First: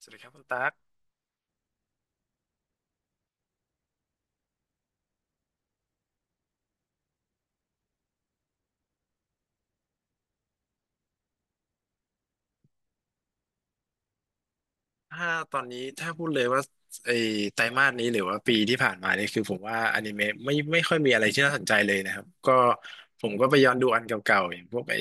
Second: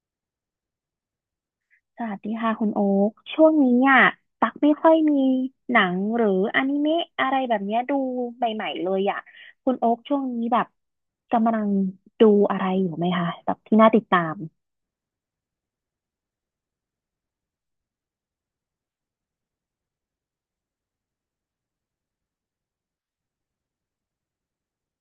สวัสดีครับคุณตั๊กสวัสดีค่ะคุณโอ๊คช่วงนี้อ่ะตักไม่ค่อยมีหนังหรืออนิเมะอะไรแบบเนี้ยดูใหม่ๆเลยอ่ะคุณโอ๊คช่วงนี้แบบกำลังดูอะไรอยู่ไหมคะแบบที่น่าติดตามถ้าตอนนี้ถ้าพูดเลยว่าไอ้ไตรมาสนี้หรือว่าปีที่ผ่านมาเนี่ยคือผมว่าอนิเมะไม่ค่อยมีอะไรที่น่าสนใจเลยนะครับก็ผมก็ไปย้อนดูอันเก่าๆอย่างพวกไอ้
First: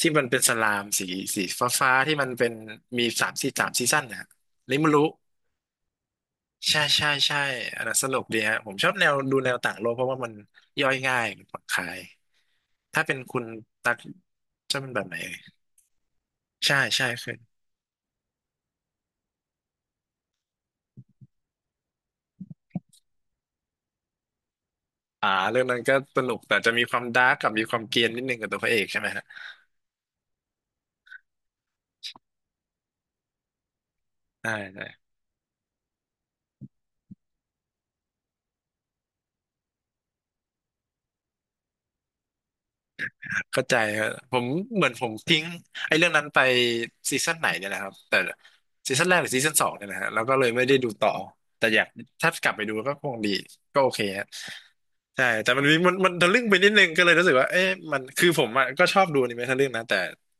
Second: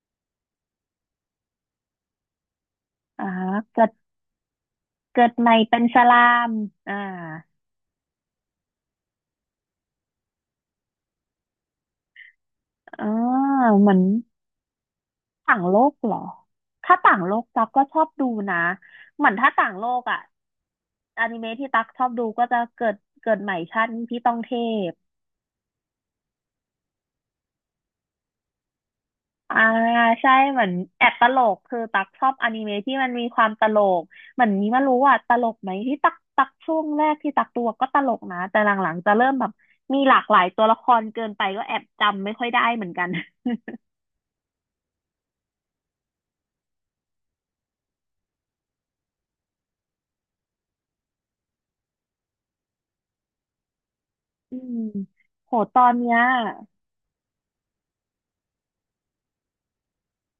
ที่มันเป็นสลามสีฟ้าๆที่มันเป็นมีอ่าสามเกิซีดซั่นนะริมารุเกิดใหม่เป็นสลามใช่อ่าใช่ใช่อันนั้นสนุกดีฮะผมชอบแนวดูแนวต่างโลกเพราะว่ามันย่อยง่ายมันผ่อนคลายถ้าอ่าเป็นคุณเหตั๊มือกนชอบเป็นแบบไหนเอ่ยต่างโลกเหรอใช่ถ้าใช่ต่างเคโลย กตักก็ชอบดูนะเหมือนถ้าต่างโลกอ่ะอนิเมะที่ตักชอบดูก็จะเกิดใหม่ชาตินี้พี่ต้องเทพ เรื่องนั้นก็สนุกแต่จะมีความดาร์กกับมีความเกรียนนิดนึงกับตัวพระเอกใช่ไหมฮะอ่าใช่เหมือนแอบตลกคือตักชอบอนิเมะที่มันมีความตลกเหมือนใช่นี้ใช่มารู้ว่าตลกไหมที่ตักช่วงแรกที่ตักตัวก็ตลกนะแต่หลังๆจะเริ่มแบบมีหลากหลายตัวละครเกินไปก็แอบจำไม่ค่อยได้เหมือนกันเข้าใจครับผมเหมือนผมทิ้งไอ้เรื่องนั้นไปซีซั่นไหนเนี่ยนะครับแต่ซีซั่นแรกหรือซีซั่นสองเนี่ยนะฮะแล้วก็เลยไม่ได้ดูต่อแต่อยากถ้ากลับไปดูก็คงดีก็โอเคฮะอืมใช่แต่โหมันมีตอมันนมัเนี้นยทะลึ่งไปนิดนึงก็เลยรู้สึกว่าเอ๊ะมันคือผมอะก็ชอบดูอนิเมะทะลึ่งนะแต่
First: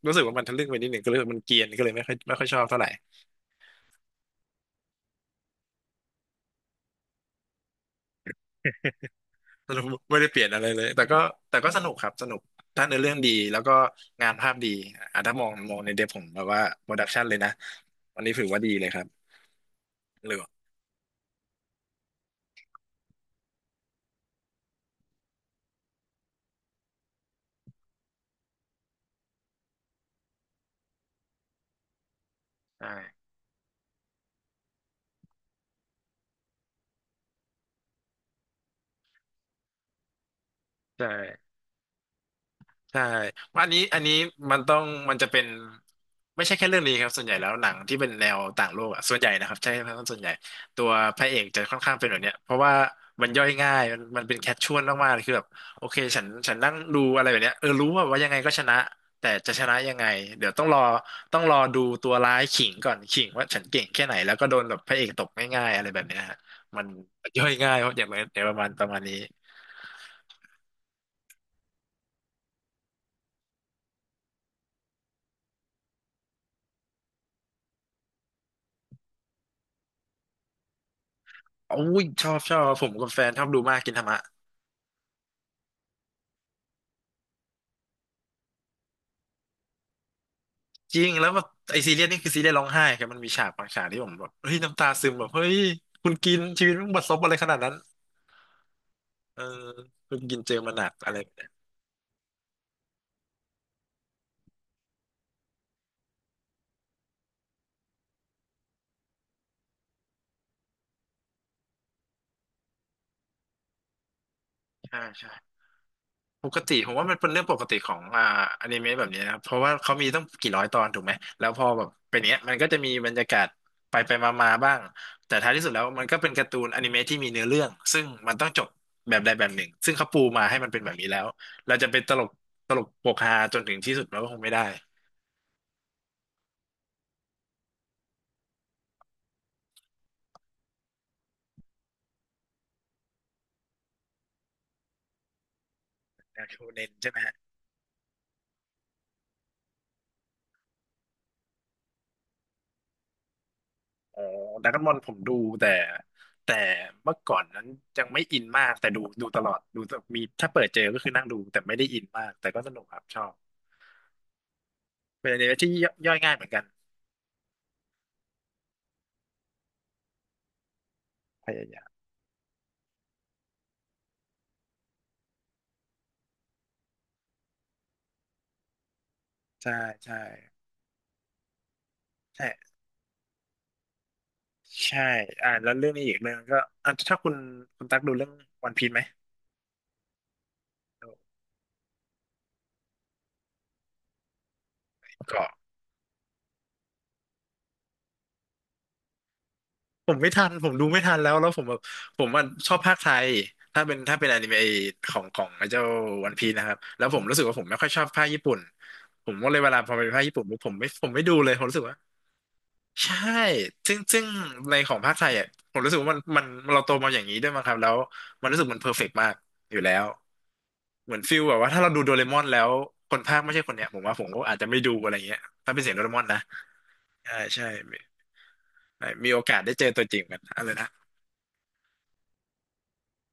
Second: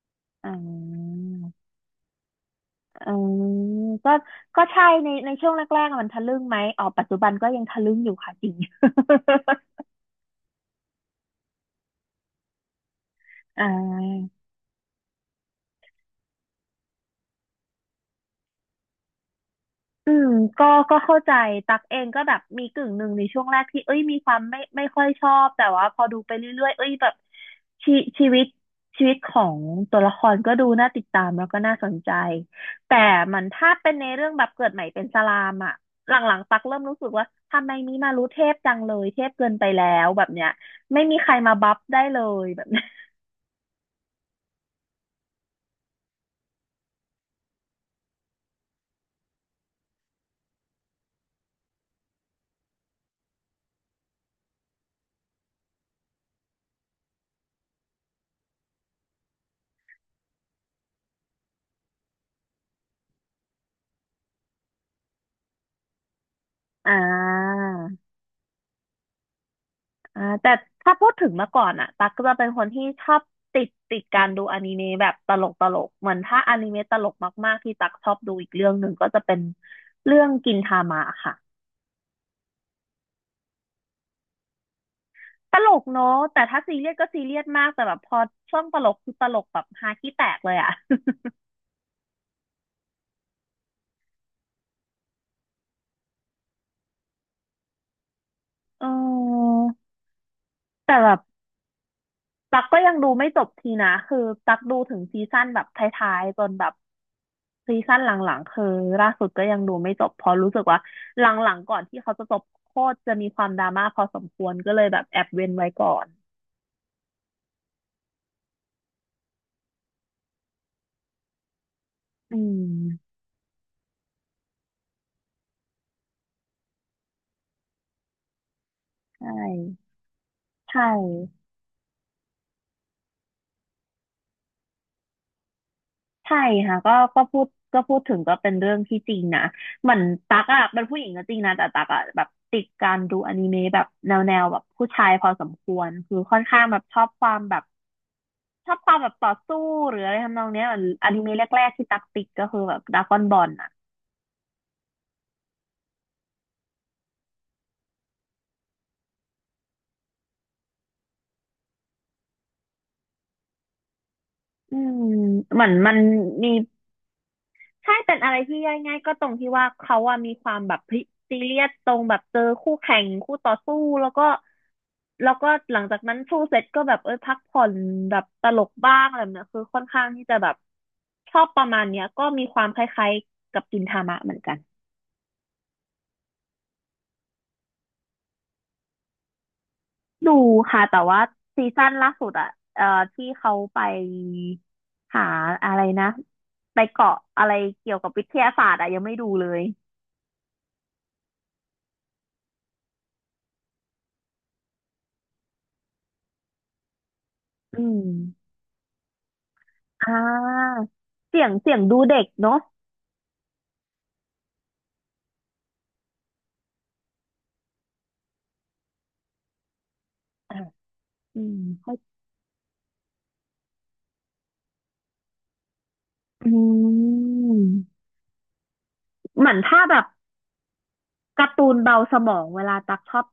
รู้สึกว่ามันอ่ทะลึ่งไปนิดนึงก็าเลยมันเกรียนก็เลยไม่ค่อยชอบเท่าไหร่ อืมก็ก็ใช่ในช่วงแรกๆอะมันทะลึ่งไหมอ๋อปัจจุบันก็ยังทะลึ่งอยู่ค่ะจริง สนุกไม่ได้เปลี่ยนอะไรเลย แต่ก็สนุกครับสนุกถ้าเนื้อเรื่องดี แล้วอ่า ก็งานภาพดีอ่ะถ้ามองในเดบผมแบบว่าโปรดักชันเลยนะวันนี้ถือว่าดีเลยครับอืมเหลือก็เข้าใจตักเองก็แบบมีกึ่งหนึ่งในช่วงแรกที่เอ้ยมีความไม่ค่อยชอบแต่ว่าพอดูไปเรื่อยๆเอ้ยแบบชีชีวิตชีวิตของตัวละครก็ดูน่าติดตามแล้วก็น่าสนใจแต่ใช่มันถ้าเป็นในเรื่องแบบเกิดใหม่เป็นสลามอะหลังๆตักเริ่มรู้สึกว่าทำไมนี้มารู้เทพจังเลยเทพเกินไปแล้วแบบเนี้ยไม่ใช่ มีใครมาบัฟได้เลยแบบเนี้ยใช่ว่าอันนี้มันต้องมันจะเป็นไม่ใช่แค่เรื่องนี้ครับส่วนใหญ่แล้วหนังที่เป็นแนวต่างโลกอะส่วนใหญ่นะครับใช่ครับส่วนใหญ่ตัวพระเอกจะค่อนข้างเป็นแบบเนี้ยเพราะว่ามันย่อยง่ายมันเป็นแคชชวลมากๆเลยคือแบบโอเคฉันนั่งดูอะไรแบบเนี้ยเออรู้ว่ายังไงก็ชนะแต่จะชนะยังไงเดี๋ยวต้องรอดูตัวร้ายขิงก่อนขิงว่าฉันเก่งแค่ไหนแล้วก็โดนแบบพระเอกตกง่ายๆอะไรแบบเนี้ยฮะมันอ่ย่อยง่ายเพราะอา ย่างไรอย่างประมาณนี้อ่าแต่ถ้าพูดถึงเมื่อก่อนอะตั๊กก็จะเป็นคนที่ชอบติดการดูอนิเมะแบบตลกเหมือนถ้าอนิเมะตลกมากๆที่ตั๊กชอบดูอีกเรื่องหนึ่งก็จะเป็นเรื่องกินทามะค่ะอุ้ยชอบผมกับแฟนชอบดูมากกินธรรมะ ตลกเนอะแต่ถ้าซีเรียสก็ซีเรียสมากแต่แบบพอช่วงตลกคือตลกแบบฮาขี้แตกเลยอะ จริงแล้วแบบไอซีเรียสนี่คือซีเรียสร้องไห้ครับมันมีฉากบางฉากที่ผมแบบเฮ้ยน้ำตาซึมแบบเฮ้ยคุณกินชีวิตมึงบัดซบอะไรขนาดนั้น เเออออคุณกินเจอมาหนักแต่แบอะไรบแบบนี้ตั๊กก็ยังดูไม่จบทีนะคือตั๊กดูถึงซีซั่นแบบท้ายๆจนแบบ ซีซั่นหลังๆคือล่าสุดก็ยังดูไม่จบเพราะรู้สึกว่าหลังๆก่อนที่เขาจะจบโคตรจะมีความดราม่าพอสมควรก็เลยแบใช่บแอบใช่เว้นไว้ก่อนปกติผมว่ามันเป็นเรื่องปกติของอนิเมะแบบนี้นะครับเพราะว่าเขามีต้องกี่ร้อยตอนถูกไหมแล้วพอแบบเป็นอืเงี้ยมันก็จะมีบรมรยากาศไปมาบ้างแต่ท้ายที่สุดแล้วมันก็เป็นการ์ตูนอนิเมะที่มีเนื้อเรื่องซึ่งมันต้องจบแบบใชใดแบบหนึ่งซึ่่งเขาปูมาให้มันใชเป็นแบบนี้แล้ว่เราจะเป็นตลกโปกฮาจนถึงที่สุดเราก็คงไม่ได้ใช่ค่ะก็พูดถึงก็เป็นเรื่องที่จริงนะเหมือนตักอะเป็นผู้หญิงก็จริงนะแต่ตักอะแบบติดการดูอนิเมะแบบแนวแบบผู้ชายพอสมควรคือค่อนนะโชข้างแบเนบนใช่ไหม ชอบความแบบต่อสู้หรืออะไรทำนองเนี้ยเหมือนอนิเมะแรกๆที่ตักติดก็คือแบบดราก้อนบอลอะ อ๋อดราก้อนบอลผมดูแต่แต่เมื่อก่อนนั้นยังไม่อินมากแต่ดูตลอดดูมีถ้าเปิดเจอก็คือนั่งดูแต่ไม่ได้อินมากแต่ก็สนุกครับชอบอืมเป็นอนิเมะเหมืที่อนมันย่อยง่ายเหมือมีนกันใช่เป็นอะไรที่ย่อยง่ายก็ตรงที่ว่าเขาอะมีความแบบซีพเรียยาสยาตมรงแบบเจอคู่แข่งคู่ต่อสู้แล้วก็หลังจากนั้นสู้เสร็จก็แบบเออพักผ่อนแบบตลกบ้างอะไรแบบเนี้ยคือใช่ค่อนข้างใช่ที่จะแบบชอบประมาณเนี้ยก็มีความใช่คล้ายๆกับกินทามะเหมือนกันใช่อ่าแล้วเรื่องนี้อีกเรื่องก็อ่ะถ้าคุณตักดูเรื่องวันพีซไหมดูค่ะแต่ดูว่าซีซั่นล่าสุดอะเอ่อที่เขาไปหาเกาะ อะไรนะไปเกาะอะไรเกี่ยวกับวิทยาศาสตร์อะยังไม่ดูเลยผมไม่ทันผมดูไม่ทันแล้วผมแบบผมว่าชอบภาคไทยถ้าเป็นอนิเมะของไอ้เจ้าวันพีนะครับแล้วผมรู้สึกว่าผมไม่อืค่อยชอบม ภาคญี่ปุ่นผมก็เลยเวลาพอเป็นอ่ภาคญี่ปุ่นปุ๊บผมาไม่ผมไม่ดูเสียเลงยผมเสีรู้ยงสึกว่าดูเด็กเนาะใช่ซึ่งในของภาคไทยอ่ะผมรู้สึกว่ามันเราโตมาอย่างนี้ด้วยมั้งครับแล้วมันรู้สึกมันเพอร์เฟกต์มากอยู่แล้วอ่ะเหมือนฟิอืลแบมบว่าถ้าเราเข้าดูโดเรมอนแล้วคนภาคไม่ใช่คนเนี้ยผมก็อาจจะไม่ดูอะไรเงี้ยถ้าเป็นเสียงโดเรมอนนะอืใช่ใช่มมีมีโอเหมือกานสได้ถ้าเจอแบตับวจริงกันอะไรนะ การ์ตูนเบาสมองเวลาตักชอบ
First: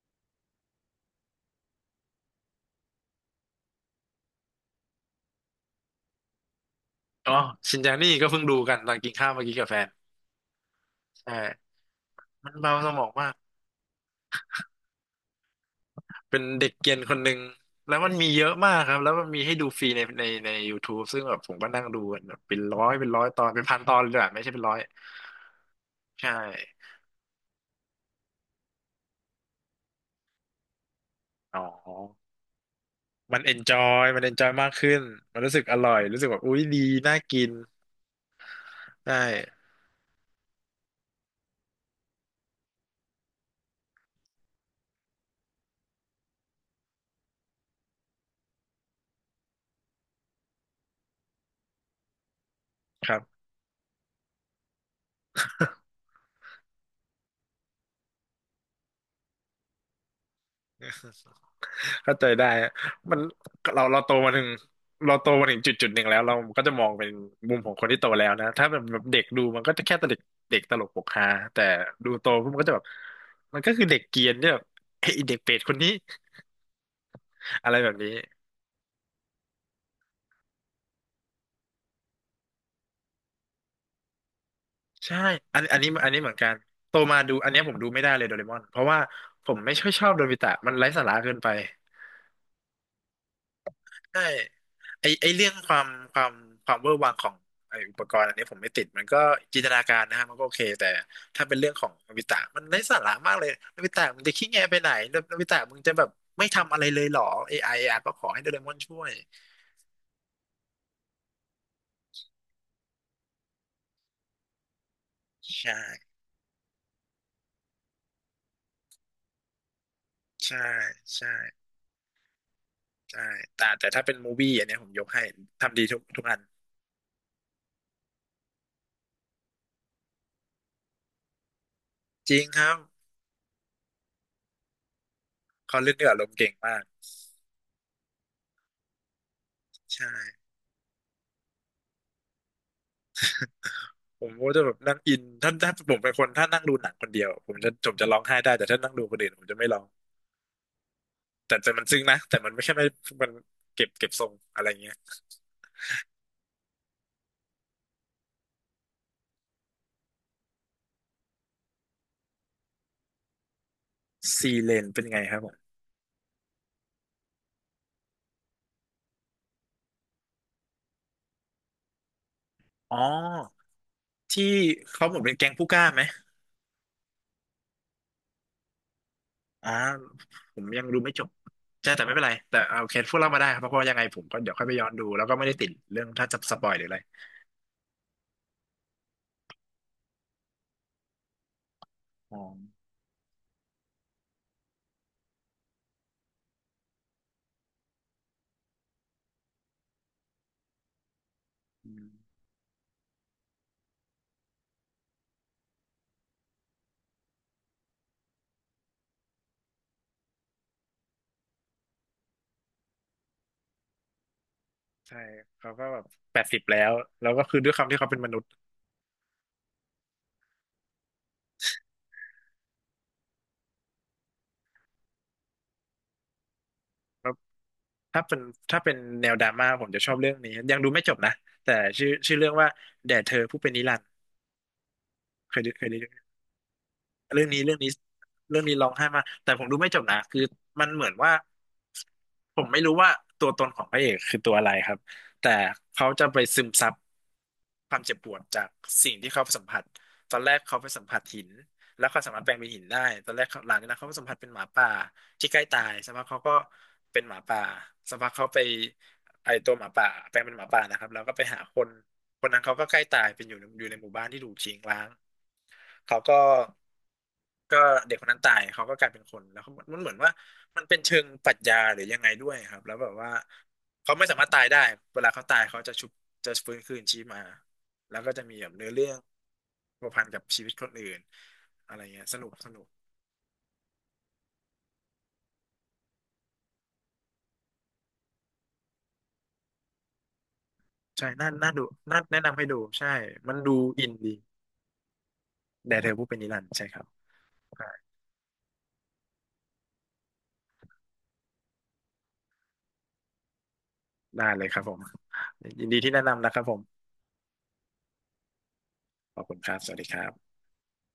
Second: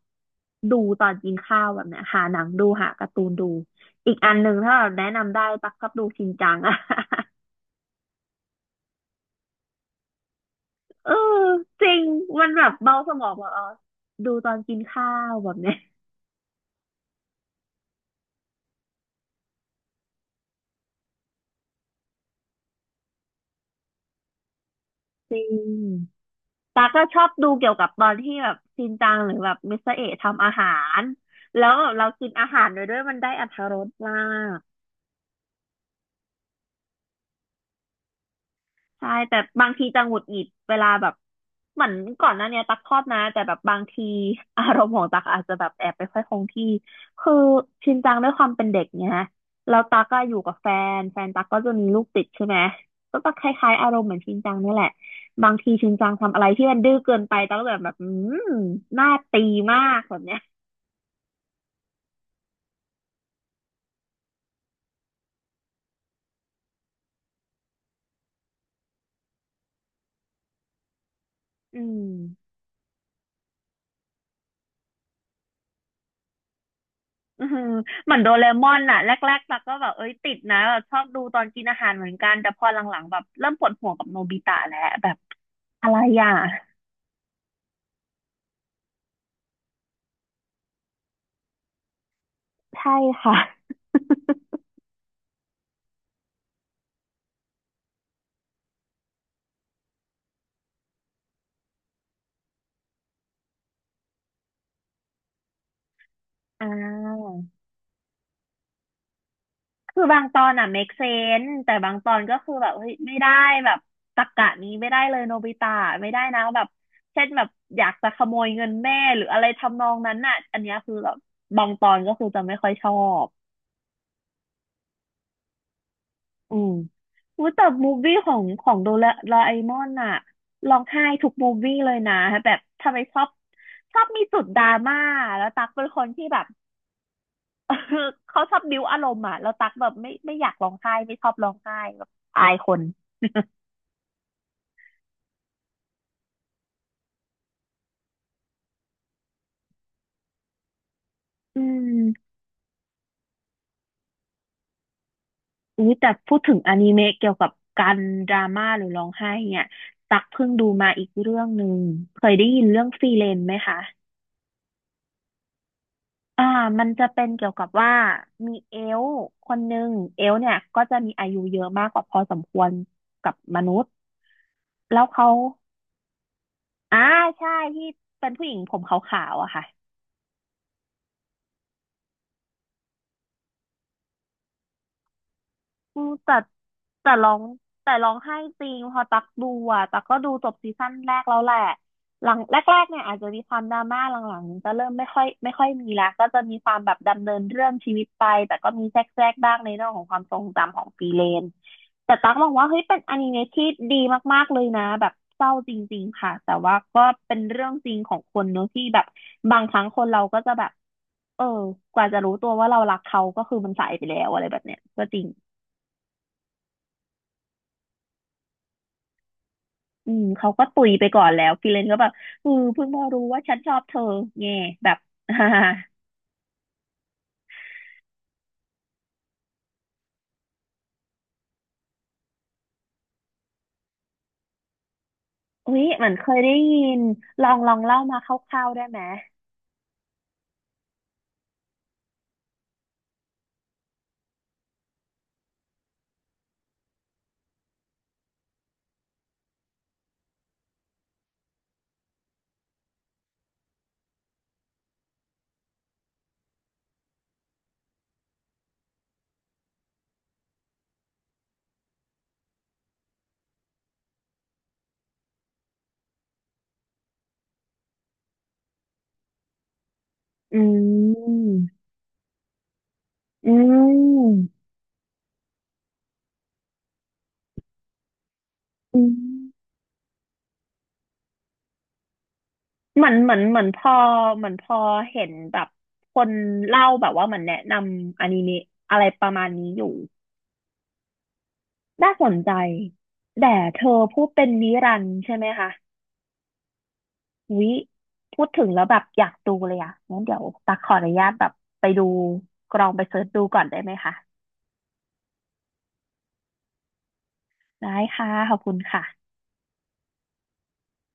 ดูตอนกินข้าวแบบเนี้ยหาหนังดูหาการ์ตูนดูอีกอันหนึ่งถ้าแบบแนะนำได้ตักชอบดูชินจังอะ อ๋อชินจานี่ก็เพิ่งดูกันตอนกินข้าวเมื่อกี้กับแฟน เออใช่จริงมัมันนแบบเบาสเบามอสงมมาอกงแบบอ๋อดูตอนกินข้าวแบบเนี้ยเป็นเด็กเกรียนคนหนึ่งแล้วมันมีเยอะมากครับแล้วมันมีให้ดูฟรีใน YouTube ซึ่งแบบผมก็นั่งดูกันแบบเป็นร้อยตอนเป็นพันตอนเลยอะไม่ใช่เป็นร้อยจริง ใช่ตาก็ชอบดูเกี่ยวกับตอนที่แบบชินจังหรือแบบมิสเตอร์เอะทำอาหารอ๋อแล้วแบบเรากินอาหารไปด้วยมันได้มันอรรเอถนจรอสยมามันเอนจอยกมากขึ้นมันรู้สึกอร่อยรู้สึกแบบอุ๊ยดีน่ากินใช่ได้แต่บางทีจะหงุดหงิดเวลาแบบเหมือนก่อนหน้าเนี้ยตักชอบนะแต่แบบบางทีอารมณ์ของตักอาจจะแบบแอบไปค่อยคงที่คือชินจังด้วยความเป็นเด็กเนี่ยแล้วตักก็อยู่กับแฟนตักก็จะมีลูกติดใช่ไหมครัก็จกบ คล้ายๆอารมณ์เหมือนชินจังนี่แหละบางทีชินจังทำอะไรที่มันดื้อเกินไปตักก็แบบอืมน่าตีมากแบบเนี้ย เข้าใจได้ฮะมันเราโตมาถึงเราโตมาถึงจุดหนึ่งแล้วเราก็จะมองเป็นมุมของคนที่โตแล้วนะถ้าแบบเด็กดูมันก็จะแค่ตลกเด็กตลกปกฮาแต่อืดูโตปุ๊บมมันก็จะแบบมันก็คือเด็กเกรียนที่แบบเฮ้ยไอ้เด็กเปรตคนนี้อือหือะอไรแบบนี้เหมือนโดเรมอนน่ะแรกๆตัก็แบบเอ้ยติดนะแบบชอบดูตอนกินอาหารเหมือนกันแต่พอหลังๆแบบเริ่มปวดหัวกับโนบิตะแล้วแบใช่บอันอะนี้ไรอันนี้เหอ่ะมือนกันโตมาดูอันเนี้ยผมดูไม่ได้เลยโดเรมอนเพราะว่าผมไม่ค่อยชอบโดบิตะมันไร้สาระเกินไป ใช่ค่ะใช่ไอเรื่องความความเวอร์วังของไออุปกรณ์อันนี้ผมไม่ติดมันก็จินตนาการนะฮะมันก็โอเคแต่ถ้าเป็นเรื่องของโนบิตะมันไร้สาระมากเลยโนบิตะมึงจะขี้แงไปไหนโนบิตะมึงจะแบบไม่อ่ทำอะไรเลยเหรอาเอไออะก็ขอให้โดเรมอนช่วยคือบางตอนอ่ะ make sense แต่บางตอนก็คือแบบเฮ้ยไม่ได้แบบตรรกะนี้ไม่ได้เลยโนบิตะใช่ไม่ได้นะแบบเช่นแบบอยากจะขโมยเงินแม่หรืออะไรทำนองนั้นน่ะใช่อันเนี้ยคือแบบใช่บางตอนก็คือจะไม่ค่อยชอใช่บ แต่ถ้าเป็นมูวี่อันเนี้ยผมยกให้ทำดีทุกอันอืมอุ๊ยแต่มูฟวี่ของโดราเอมอนอะร้องไห้ทุกมูฟวี่เลยนะจริงแบคบรับทำไมชอบมีจุดดราม่าแล้วตั๊กเขาเป็นเล่นคด้วนยอารที่มณ์แบบ เก่งมาก เขาชอบบิ้วอารมณ์อะแล้วตั๊กแบบใช่ไม่อยากร้องไห้ไม่ชอบร้องไห้แบบอายคน ผมก็จะแบบนั่งอินถ้าผมเป็นคนถ้านั่งดูหนังคนเดียวผมจะร้องไห้ได้แต่ถ้านั่งดูคนอื่นผมจะไม่ร้อง แต่อืแต่มันซึ้งนะมแต่มันไม่ใช่ไม่มันเก็บทรงอะไรเงี้ยอุ้ยแต่พูดถึงอนิเมะเกี่ยวกับการดราม่าหรือร้องไห้เนี่ยตักเพิ่งดูมาอีกเรื่องหนึ่งเคยได้ยินเรื่องฟรีเลนไหมคะ ซีเลนเป็นไงครับผมอ่า มันจะเป็นเกี่ยวกับว่ามีเอลฟ์คนหนึ่งเอลฟ์เนี่ยก็จะมีอายุเยอะมากกว่าพอสมควรอ๋อกับมนุษย์ที่แล้เขาวเหมือนเขาเป็นแก๊งผู้กล้าไหมอ่าใช่ที่เป็นผู้หญิงผมขาวๆอะค่ะ อ่าผมยังดูไม่จบใช่แต่ไม่เป็นไรแต่เอาโอเคพูดเล่ามาได้ครับเพราะว่ายังไงผมก็เดี๋ยวค่อยไปย้อนดูแล้วก็ไม่ได้ติดอืเรื่องมถ้าจะสปอยหรืออะไรแต่ร้องแต่ร้องไห้จริงพอตักดูอ่ะตักก็ดูจบซีซั่นแรกแล้วแหละหลัอ๋งอแรกๆเนี่ยอาจจะมีความดราม่าหลังๆจะเริ่มไม่ค่อยมีแล้วก็จะมีความแบบดำเนินเรื่องชีวิตไปแต่ก็มีแทรกๆบ้างในเรื่องของความทรงจำของฟรีเลนอืมแต่ตักมองว่าเฮ้ยเป็นอนิเมะที่ดีมากๆเลยนะแบบเศร้าจริงๆค่ะแต่ว่าก็เป็นเรื่องจริงของคนเนอะที่แบบบางครั้งคนเราก็จะแบบเออกว่าจะรู้ตัวว่าเรารักเขาก็คือมันสายไปแล้วอะไรแบบเนี้ยก็จใช่ริง เขาก็แบบ80แล้วแล้วก็คือด้วยความที่เขาเป็นมนุษย์อืมเขาก็ตุยไปก่อนแล้วฟิเลนก็แบบเอือเพิ่งมารู้ว่าฉันชอบเธอแง่แบบ แล้วถ้าเป็นถ้าเป็นแนวดราม่าผมจะชอบเรื่องนี้ยังดูไม่จบนะแต่ชื่อเรื่องว่าแด่เธอผู้เป็นนิรันดร์เคยดูอุ๊เคยยเหดู มือนเคยได้ยินเรื่องนี้ลเรื่อองงนี้เล่ามาคเรื่อร่างวนี้ๆได้ร้องไหมไห้มากแต่ผมดูไม่จบนะคือมันเหมือนว่าผมไม่รู้ว่าตัวตนของพระเอกคือตัวอะไรครับแต่เขาจะไปซึมซับ ความเจ็บปวดจากสิ่งที่เขาสัมผัสตอนแรกเขาไปสัมผัสหินแล้วเขาสามารถแปลงเป็นหินได้ตอนแรกเขาหลังจากนั้นเขาไปสัมผัสเป็นหมาป่าที่ใกล้ตายสักพักเขาก็เป็นหมาป่าสักพักเขาไปไอตัวหมาป่าแปลงเป็นหมาป่านะครับแล้วก็ไปหาคนคนนั้นเขาก็ใกล้ตายเป็นอยู่ในหมู่บ้านที่ถูกทิ้งร้างเขาก็ก็เด็กคนนั้นตายเขาก็กลายเป็นคนแล้วเขามันเหมือนว่าอืมันเป็นเชิงปรัมชญาหรือยังไงด้วยครับแล้วแบบว่าอืเขาไม่สามมารถตายได้เวลาเขาตายเขาจะชุบจะฟื้นคืนชีพมา แล้วก็จะมีแบบเนื้ออืเรื่มองผัวพันกับชีวิตคนอื่นอะไรเงี้ยสนุกสนุกเหมือนพอเหมือนพอเห็นแบบคนเล่าแบบว่าเหมือนแนะนำอนิเมะอะไรประมาณนี้อยู่ใช่น่าดูน่าน่าสนแนะใจนำให้ดูใช่ แต่มันดูเธออินพูดดีเป็นนิรันดร์ใช่ไหมคะ แด่เธอผู้เป็นนิรันดร์ใช่ครับวิพูดถึงแล้วแบบอยากดูเลยอ่ะงั้นเดี๋ยวตักขออนุญาตแบบไปดูกลองไปเสิร์ชดูก่อนได้ไหมคะได้เลยครับผมยินดีที่แนะนำนะครับผมได้ค่ะขอบคุณค่ะขอบคุณครับสวัสดีครับ